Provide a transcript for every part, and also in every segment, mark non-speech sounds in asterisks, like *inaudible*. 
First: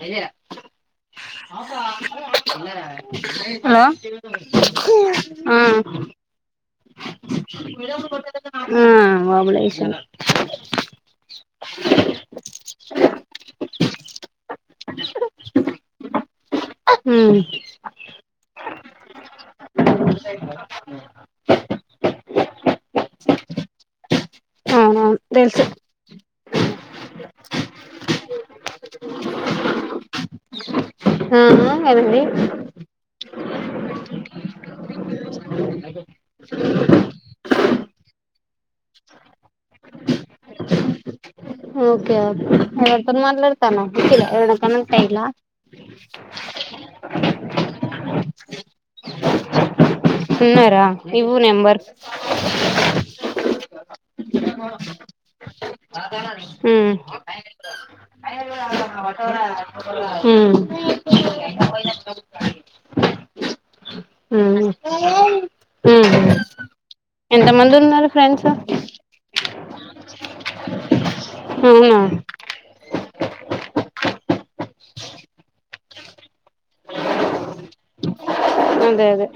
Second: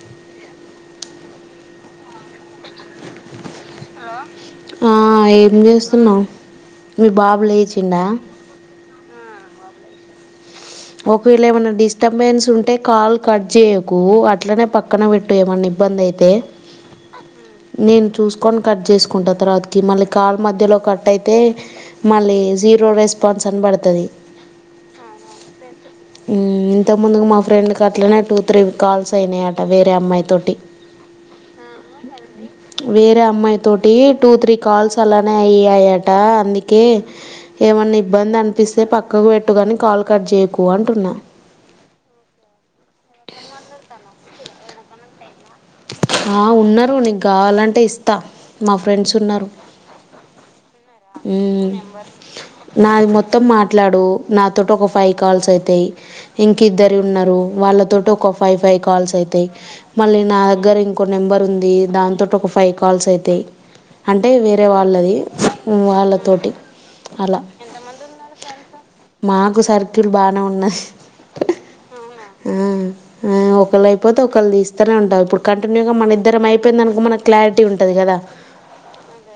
అ hello ఆ ఉ ఏం ఆ చేస్తున్నావు మీ బాబు లేచిండా బాబులేషం ఒకవేళ ఏమైన్నా డిస్టబెన్స్ ఉంటే కాల్ కట్ చేయకు అట్లనే పక్కన పెట్టు ఏమైన్నా ఇబ్బంది అయితే. ఉమ్ నేను చూసుకోన్ కట్ చేసుకుంటార తర్వాత కి మళ్ళీ కాళ్ మధ్యలో కట్అయ్యి తే మళ్ళీ జీరో రెస్పాన్స్ అన్ పడుతుంది అవునవును తెలుసు ఉ ఇంతకుముందుగా మా ఫ్రెండ్కి అట్లనే టూ త్రీ కాల్స్ అయినాయట వేరే అమ్మాయి తోటి. ఆ ఎవరిది అమ్మాయి తోటి టూ త్రీ కాల్స్ అలానే అయ్యాయట అందుకే ఏమన్నా ఇబ్బంది అనిపిస్తే పక్కకు పెట్టుగాని కాల్ కట్ చేయ.. కు అంటున్నా ఓకే ఓకే ఎవరితోని మాట్లాడతాన్నావు ఊటీగా ఏదైనా కానా ఎలా ఆహ్ ఉన్న నీకు కావాలంటే ఇస్తా మా ఫ్రెండ్స్ ఉన్నారు. ఉన్నార ఉమ్ నాది మొత్తం మాట్లాడు నాతోటి ఒక ఫైవ్ కాల్స్ అయితాయి ఇంక ఉమ్ ఇద్దరు ఉన్నారు వాళ్ళతోటి ఒక ఫైవ్ ఫైవ్ కాల్స్ అయితాయి మళ్ళీ నా ఉమ్ దగ్గర ఇంకో నెంబర్ ఉంది దానతోటి ఒక ఫైవ్ కాల్స్ అయి ది అంటే ఉమ్ వేరే ఉమ్ వాళ్ళది వాళ్ళతోటి అలా ఎంత మంది ఉన్నారు ఫ్రెండ్స్. నాకు సర్కిల్ బానే ఉన్నాది అవునా ఆ ఒకళ్ళు అయిపోతే ఒకళ్ళు తీస్తానే ఉంటారు ఇప్పుడు కంటిన్యూగా మన ఇద్దరమ్మాయిపాయిందనుకో మనకు క్లారిటీ ఉంటాది కదా. అదే అదే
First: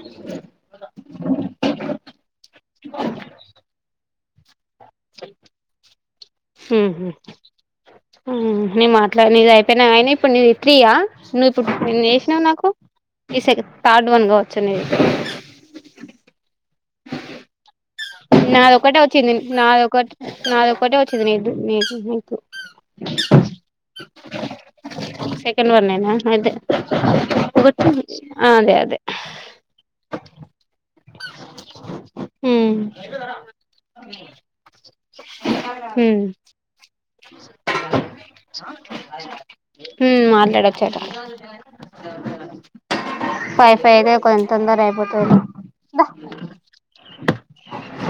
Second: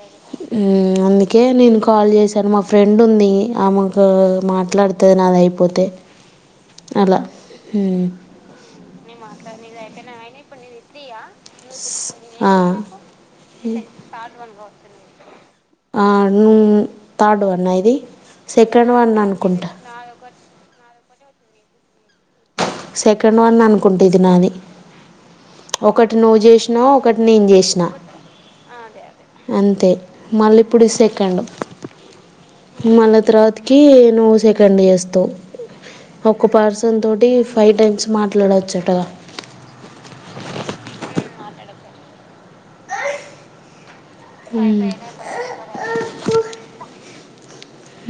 అంది ఓకే నేను కాల్ చేశాను మా ఫ్రెండ్ ఉంది ఆమెకు మాట్లాడుతాది నాది అయిపోతే అలా ఉమ్ నేను మాట్లాడిన నీది అయిపోయినాయనే ఇప్పుడు నీది త్రీ ఆ నువ్వు ఇప్పుడు ఎన్ని చేసినావు ఆ, నాకు ఈ సె థర్డ్ వన్ గావచ్చు నీది ఆవును ను తాడు వన్నా ఇది సెకండ్ నాదొకటే వన్ వచ్చింది అనుకుంటా నాదొకట్ నాదొక ఒకటే వచ్చింది నీకు నీకు నీకు సెకండ్ వన్ అనుకుంటా ఇది నాది సెకండ్ వన్ నేనా ఒకటి నువ్వు అదే చేసినావు ఒకటి నేను ఒకటి చేసినా అదే అదే అంతే మళ్ళీ ఇప్పుడు సెకండ్. ఉమ్ మళ్ళ తరువాతికి నువ్వు సెకండ్ చేస్తావు ఒక పర్సన్ తోటి టైమ్స్ మాట్లాడొచ్చట హ్మ్ మాట్లాడొచ్చట ఫైవ్ ఫైవ్ దే కొన్ తొందర అయిపోతాది దా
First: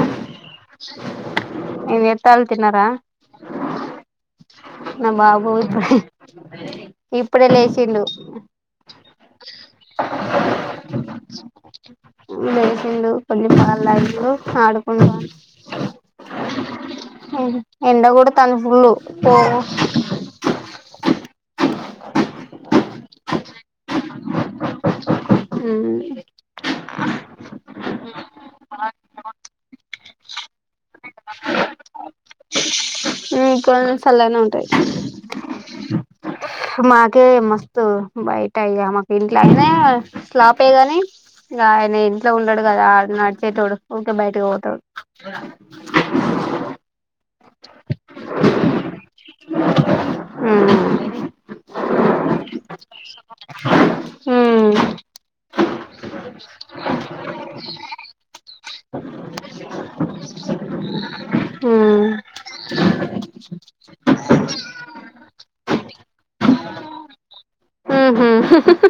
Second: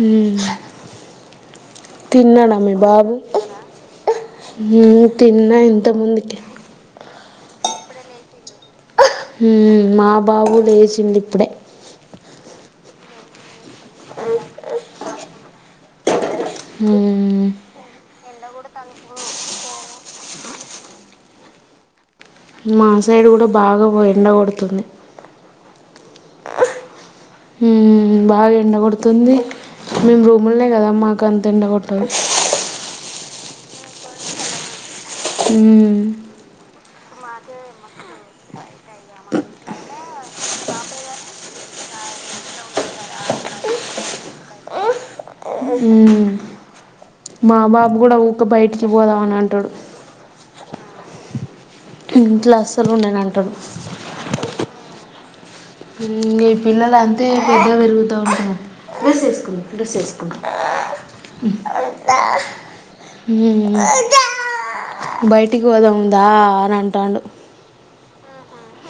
మ్మ్ ఏం చేత్తాల్లు తిన్నాడా మీ తిన్నారా బాబు మ్మ్ నా బాబు తిన్నా ఇంత ఇప్పుడే ముందుకే ఇప్పుడే లేచిండు మ్మ్ మా బాబు లేచిండు ఇప్పుడే లేసిండు కొన్ని పాలు తాగిండు ఆడుకుంటాండు మ్మ్ ఎండ గోడుత్ తాంది ఫుల్లు ఓ మా సైడ్ కూడా బాగా ఎండగొడుతుంది మ్మ్ బాగా ఎండ కొడుతుంది మేము రూములే కదా మాకు అంత ఎండ కొట్టదు మ్మ్ కొంచెం చల్లగనే ఉంటది మాకే మా తో బయటయ్య మాకు ఇంట్లో అయినా స్లాపే గాని ఇంగ ఆయన ఇంట్లో ఉండడు కదా ఆ నడిచేటోడు ఊ కే బయటకి పోతాడు మ్మ్ మా బాబు కూడా ఊక బయటికి పోదాం అని అంటడు ఉమ్ ఇంట్లో అసలు ఉండను అంటాడు ఈ పిల్లల అంతే పెద్ద పెరుగుతా ఉంటం ఉమ్ బయటికి పొదముందా అని అంటాడు మ్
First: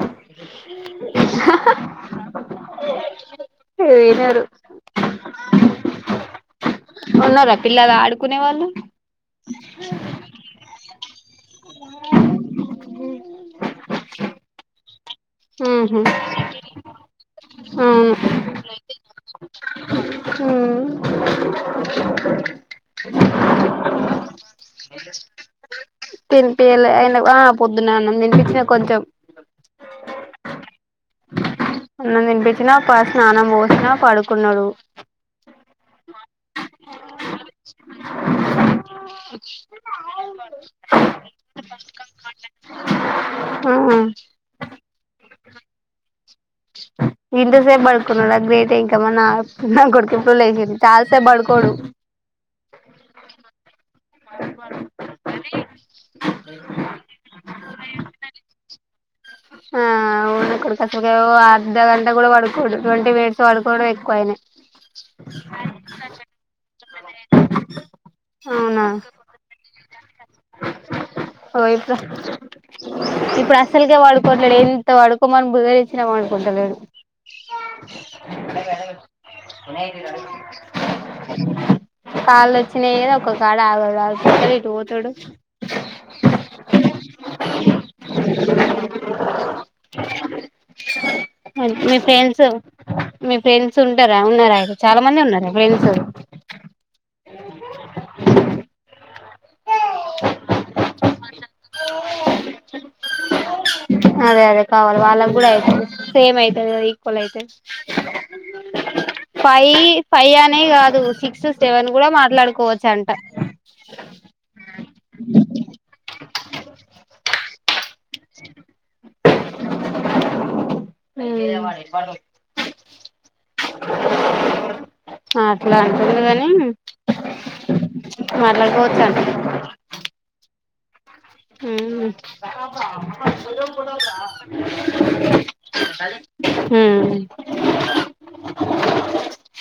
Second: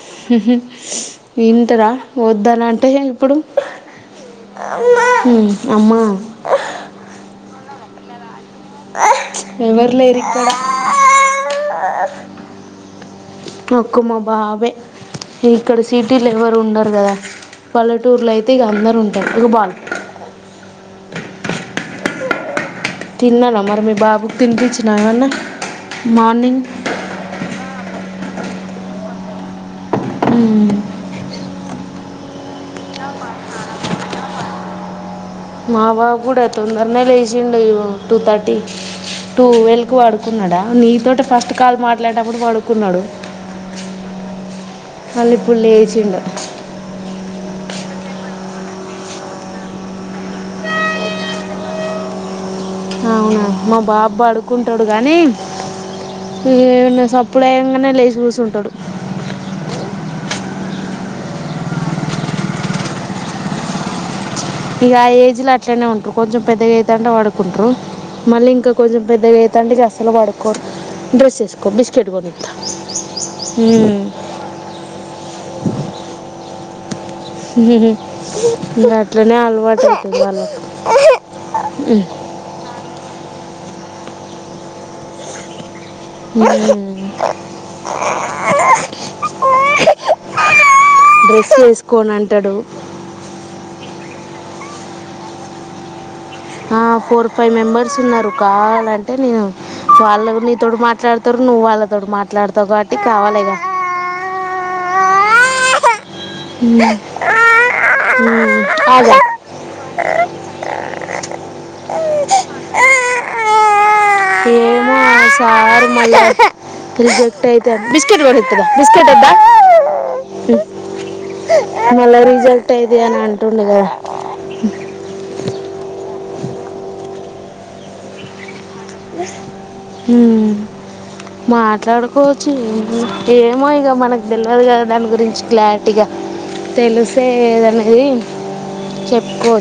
వింటరా వద్దనంటే ఇప్పుడు వినరు అమ్మ లా పిల ఆడు ఎవర్ లేరు ఇక్కడ ఒక మ బాబే ఇక్కడ ఉహు సిటీలు ఎవరు ఉండరు కదా, అవును పల్లెటూరులో అయితే ఇక అందరుూ ఉంటారు ఒక బాల్ ఉమ్ తిన్నావా మరి మీ బాబుకి తినిపించిన ఏమన్నా మార్నింగ్ తినిపియలే ఆయన ఆ పొద్దున అన్నం తినిపించిన కొంచెం మ్ అన్నం తినిపించినా స్నానం పోసినా పడుకున్నాడు మా బాబు కూడా తొందరనే లేచిండు, టూ థర్టీ టూ వేల్కి వాడుకున్నాడా నీతో ఫస్ట్ కాల్ మాట్లాడేటప్పుడు పడుకున్నాడు. అల్ ఇప్పడు లేచిండు ఇంతసేపు పడుకున్నాడు అది గ్రేట్ ఇంకా మ నా నా కొడుకి ఎప్పుడు లేచంది చాలా సేపు పడుకోడు అవునా మా బాబ్ పడుకుంటాడు కానీ ఏవన్నా సప్పు డయంగానే లేచి కూసుంటాడు అవును ఇక్కడసలు అర్ధ గంట కూడా పడుకోడు ట్వంటీ మినిట్స్ పడుకోవడం ఎక్కువ ఆయినా ఇక ఆ ఏజ్ లో అట్లనే ఉంట్రు కొంచెం పెద్దగయితంటే పడుకుంటారు మళ్ళీ ఇంకా అవునా కొంచెం పెద్దయేతండి ఓ ఇట్రా బిస్కెట్ కొని ఇస్తా. ఇప్పుడు అస్సలకే ఉమ్. పడుకుంటాలేడు ఎంత పడుకోమని బుజగిచ్చినా పడుకుంటలేడు గట్లనే అలవాటు అయితది వాళ్ళ కి క్కాడ ఆగడు అటుపోతడు ఇటుపోతడు డ్రెస్ మీ ఫ్రెండ్స్ వేసుకోనంటడు మీ ఫ్రెండ్స్ ఉంటారా చాలా మందే ఉన్నారా ఫ్రెండ్స్ ఆ ఫోర్ ఫైవ్ మెంబర్స్ ఉన్నారు కావాలం అంటే నేను వాళ్ళు నీతోడు మాట్లాడతారు నువ్వు వాళ్ళతోడు మాట్లాడతావు కాబట్టి కావాలిగా అదే అదే కావాలి వాళ్ళకి కూడా అయితది సేమ్ ఈక్వల్ అయితయి అదే ఫై ఫై అనే కాదు సిక్స్ సెవెన్ కూడా మాట్లాడుకోవచ్చు అంట ఏమో సార్ మల్ల రిజెక్ట్ అయితే మళ్ళా రిజెక్ట్ అయితయని అంటుండు కదా మ్ మర్లా గో మ్ మాట్లాడుకోవచ్చు ఏమో ఏమో ఇక మనకు తెలువదు కదా, దాని గురించి క్లారిటీగా తెలిసే దనేది చెప్పుకో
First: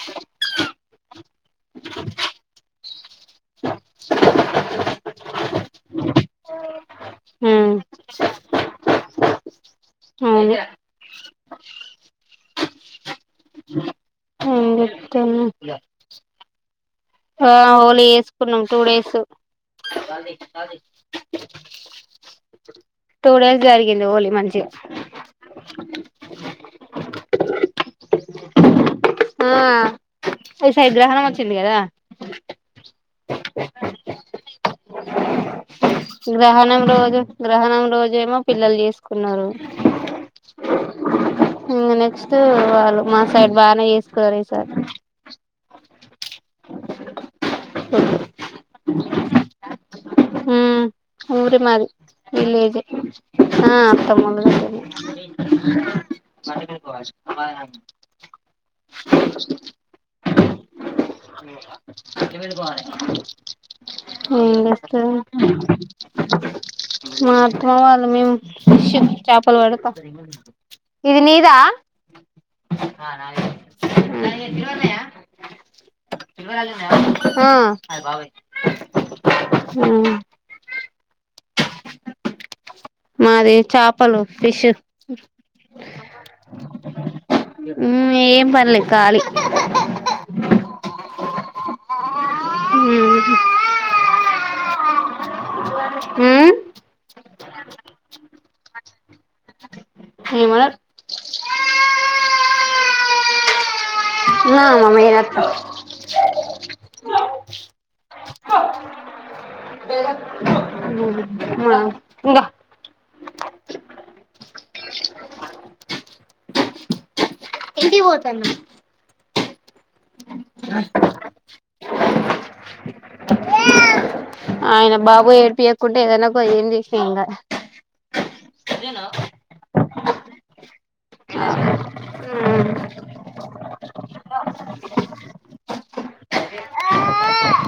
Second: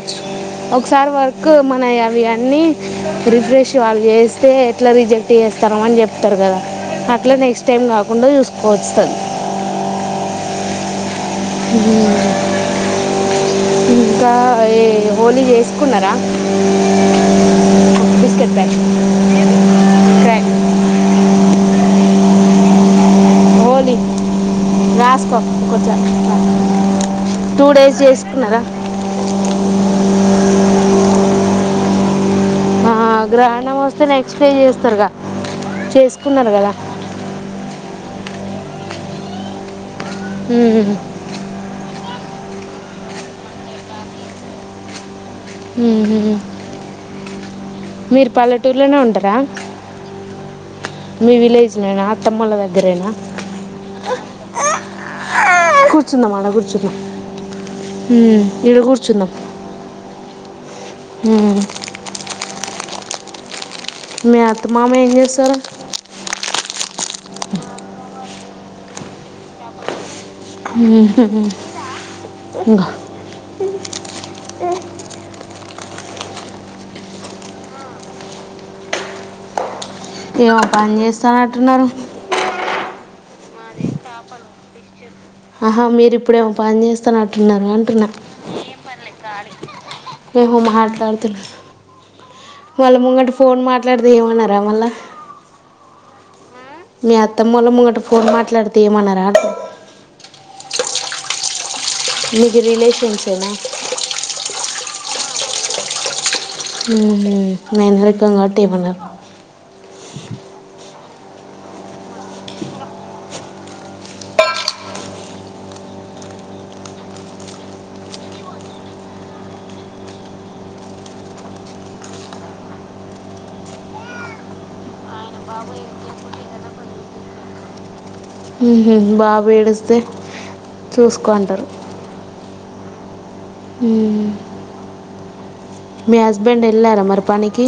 ఒకసారి వర్క్ మనవి అవి అన్నీ రిఫ్రెష్ వాళ్ళు చే స్తే ఎట్లా రిజెక్ట్ చేస్తారో అని చెప్తారు కదా, అట్లా నెక్స్ట్ టైం కాకుండా చూసుకోవస్తాది అవును మ్ ఇంకా ఏం ఏ హోలీ చెప్తున్నా చేసుకున్నారా ఆ హోళీ బిస్కెట్ చేసుకున్నాం pack two days crack two days Holi జరిగింది హోలీ మంచిగా రాస్కో టూ కొచన్ డేస్ చేసు కున్నర ఆ ఈసైడ్ గ్రహణం ఒచ్చింది కదా ఆ గ్రహణం వస్తే నెక్స్ట్ డె చేసు స్తరుగా గ్రహణం రోజు గ్రహణం రోజు ఏమో పిల్లలు చేసుకున్నారు మ్ హూ క్స్ట్ వాళ్ళు మా సైడ్ బానే చేసుకున్నరు ఈసారి ఉహూ అ మీరు పల్లెటూరులనే ఉంటారా ఉమ్ మీ ఊరి విలేజ్ మాది నేనా అత్తమోళ్ల విలేజే దగ్గరేనా ఆ అత్తమ్మోల్ల దగ్గరనే కూర్చుందాం అడ కూర్చుందాం మ్ ఈడ కూర్చుందాం *inaudible* మ్మ్. మీ అత్త మామ మెట్ల మీదకు పోవాలి చేస్తారు ఏం చేత్తరు మా అత్తమ వాళ్ళు మేము ఫిష్ చాపలు పడతం ఇది మ్మ్. నీదా ఇంగో హచ్ ఆ ఏమో పని చేస్తన్నట్టరు మాది చాపలు ఫిష్ ఆహా మీరు ఇప్పుడేమో పని చేస్తునటున్నారు అంటున్నా ఉమ్ ఏం పనిలేదు ఖాళీ ఏమో మాట్లాడు తు వాళ్ళ ముంగట ఉమ్ ఫోన్ మాట్లాడితే ఏమనరా మళ్ళ ఉమ్ మీ అత్తమ్మోల ముంగట ఫోన్ మాట్లాడితే ఏమనరా అంటున్న ఏమనరు మీకు రిలేషన్సే నా నా *unintelligible* ఉహూ నేన్ రెడ్ సం గట్టి ఏమనరు మ ఉంగో ఇంటికి పోతన్నా *unintelligible* ఆయన బాబు ఏడిపియకుంటే ఏదైనొక ఏం చేసిన ఎంగదు హూ బాబు ఏడిస్తే చూసుకొంటరు కాదు ఉమ్ మీ హజ్ బెండ్ ఎళ్ళారా మరిపని కి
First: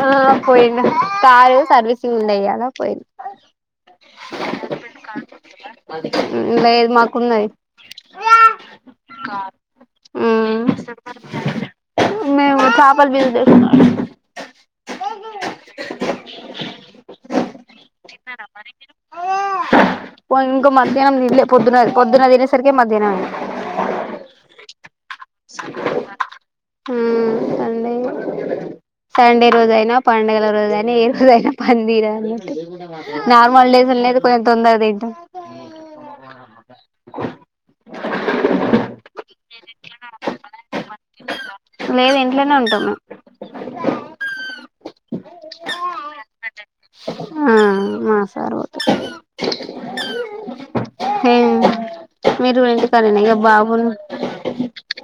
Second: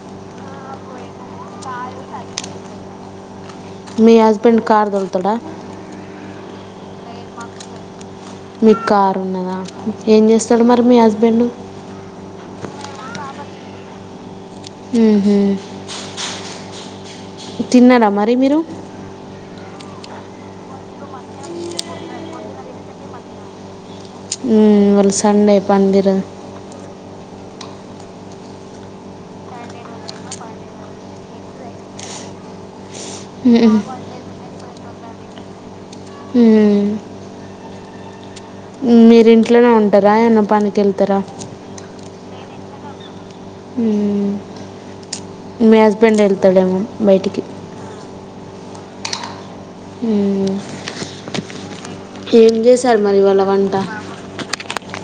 ఆ పోయిండు కారు సర్వీసింగ్ ఉండె ఇయ్యల పోయి మీ హస్బెండ్ కార్ తోలుతడ లేేదు మాకు ఉన్నాయి మీకు కారు ఉన్నద ఏం చేస్తాడు మరి మీ హస్బెండ్ మేము చేపల పులుసు చేసుకున్నాం ఉమ్ హు తిన్నార మరి మీరు ఓ ఇంక మధ్యాహ్నం తిన్లె పొద్దున పొద్దున. తినే సరికె మధ్యాహ్నం అయి హు ఇవాల సండే పందిరదు సండే సండే ఏ రోజయిన పండుగల రోజయిన ఏ రోజయిన పందిర అన్నట్టు నార్మల్ డేస్ నైతే కొంచెం తొందర త్త హు మీరిన్ ఇంట్లనే ఉను టరా ఏమన్న పని కెళ్తర ఆ మీ హస్బెండ్ వెళ్తాడేమో బయటికి మేము ఆ మా సార్ పోతాడు ఏం మీరు చేశారు మరి ఇంటికాడేనా ఇక ఇవాళ వంట బాబును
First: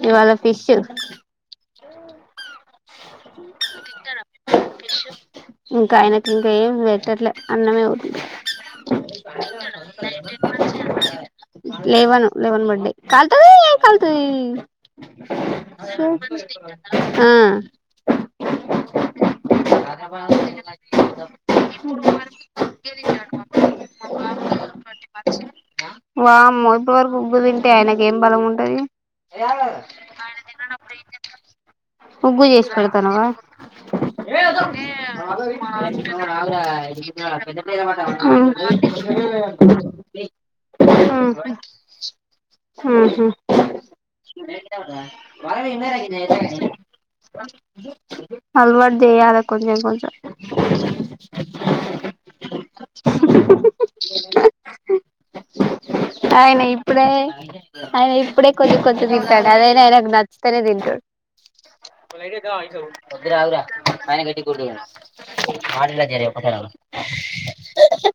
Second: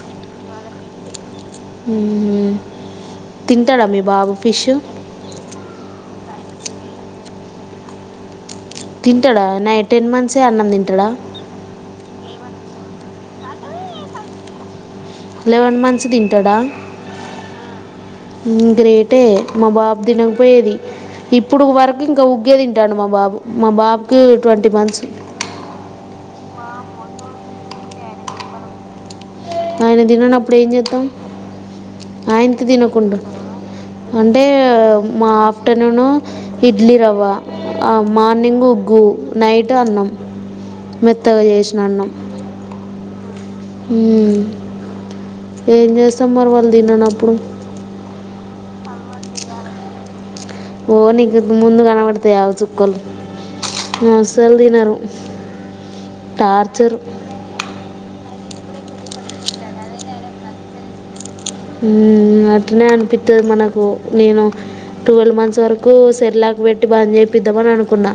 ఇవాళ ఫిష్ తింటర మీ బాబు ఫిష్ ఇంక ఏం వేటట్లే అన్నమే ఉ తింటడ నై టెన్ మంత్సే అన్నం తింటడ లెవన్ బడ్డాయి కల్తాది కల్తా లెవెన్ మంత్స్ తింటాడా ఆ గ్రేటే మా బాబు తినకపోయేది ఇప్పుడు వరకు ఇంకా ఉగ్గే తింటాడు మా బాబు మా బాబుకి ట్వంటీ మంత్స్ వామ్మో ఇప్పటి వరకు ఉవబ్బ తింటే ఆయనకి ఏం బలం ఉంటది ఆయన తిననప్పుడు ఏం చేద్దాం ఉగ్గు ఆయనకి చేసి తినకుండా పెడతానవా అంటే మా ఆఫ్టర్నూన్ ఇడ్లీ రవ్వ మార్నింగ్ ఉగ్గు నైట్ అన్నం మెత్తగా చేసిన అన్నం వర ఏం చేస్తాం మరి వాళ్ళు తిననప్పుడు అలవాటు చేయాల కొంచెం కొంచెం ఓ నీ ముందు కనబడతాయి ఆ చుక్కలు నేన అసలు తినరు టార్చర్ అప్పుడే కొ కొంచెం తింటాండి అదైనా అనకు నచ్చుతేనే తింటాడు మ్ అట్నే అనిపిస్తుంది మనకు, నేను ట్వెల్వ్ మంత్స్ వరకు సెర్లాకి పెట్టి బాంద చేపిద్దామని అనుకున్నా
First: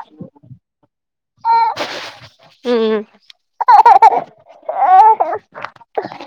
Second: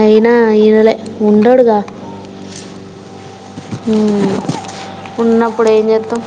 అయినా ఈ నెలే ఉండడుగా ఉమ్ మ్ ఉన్నప్పుడు ఏం చేస్తాం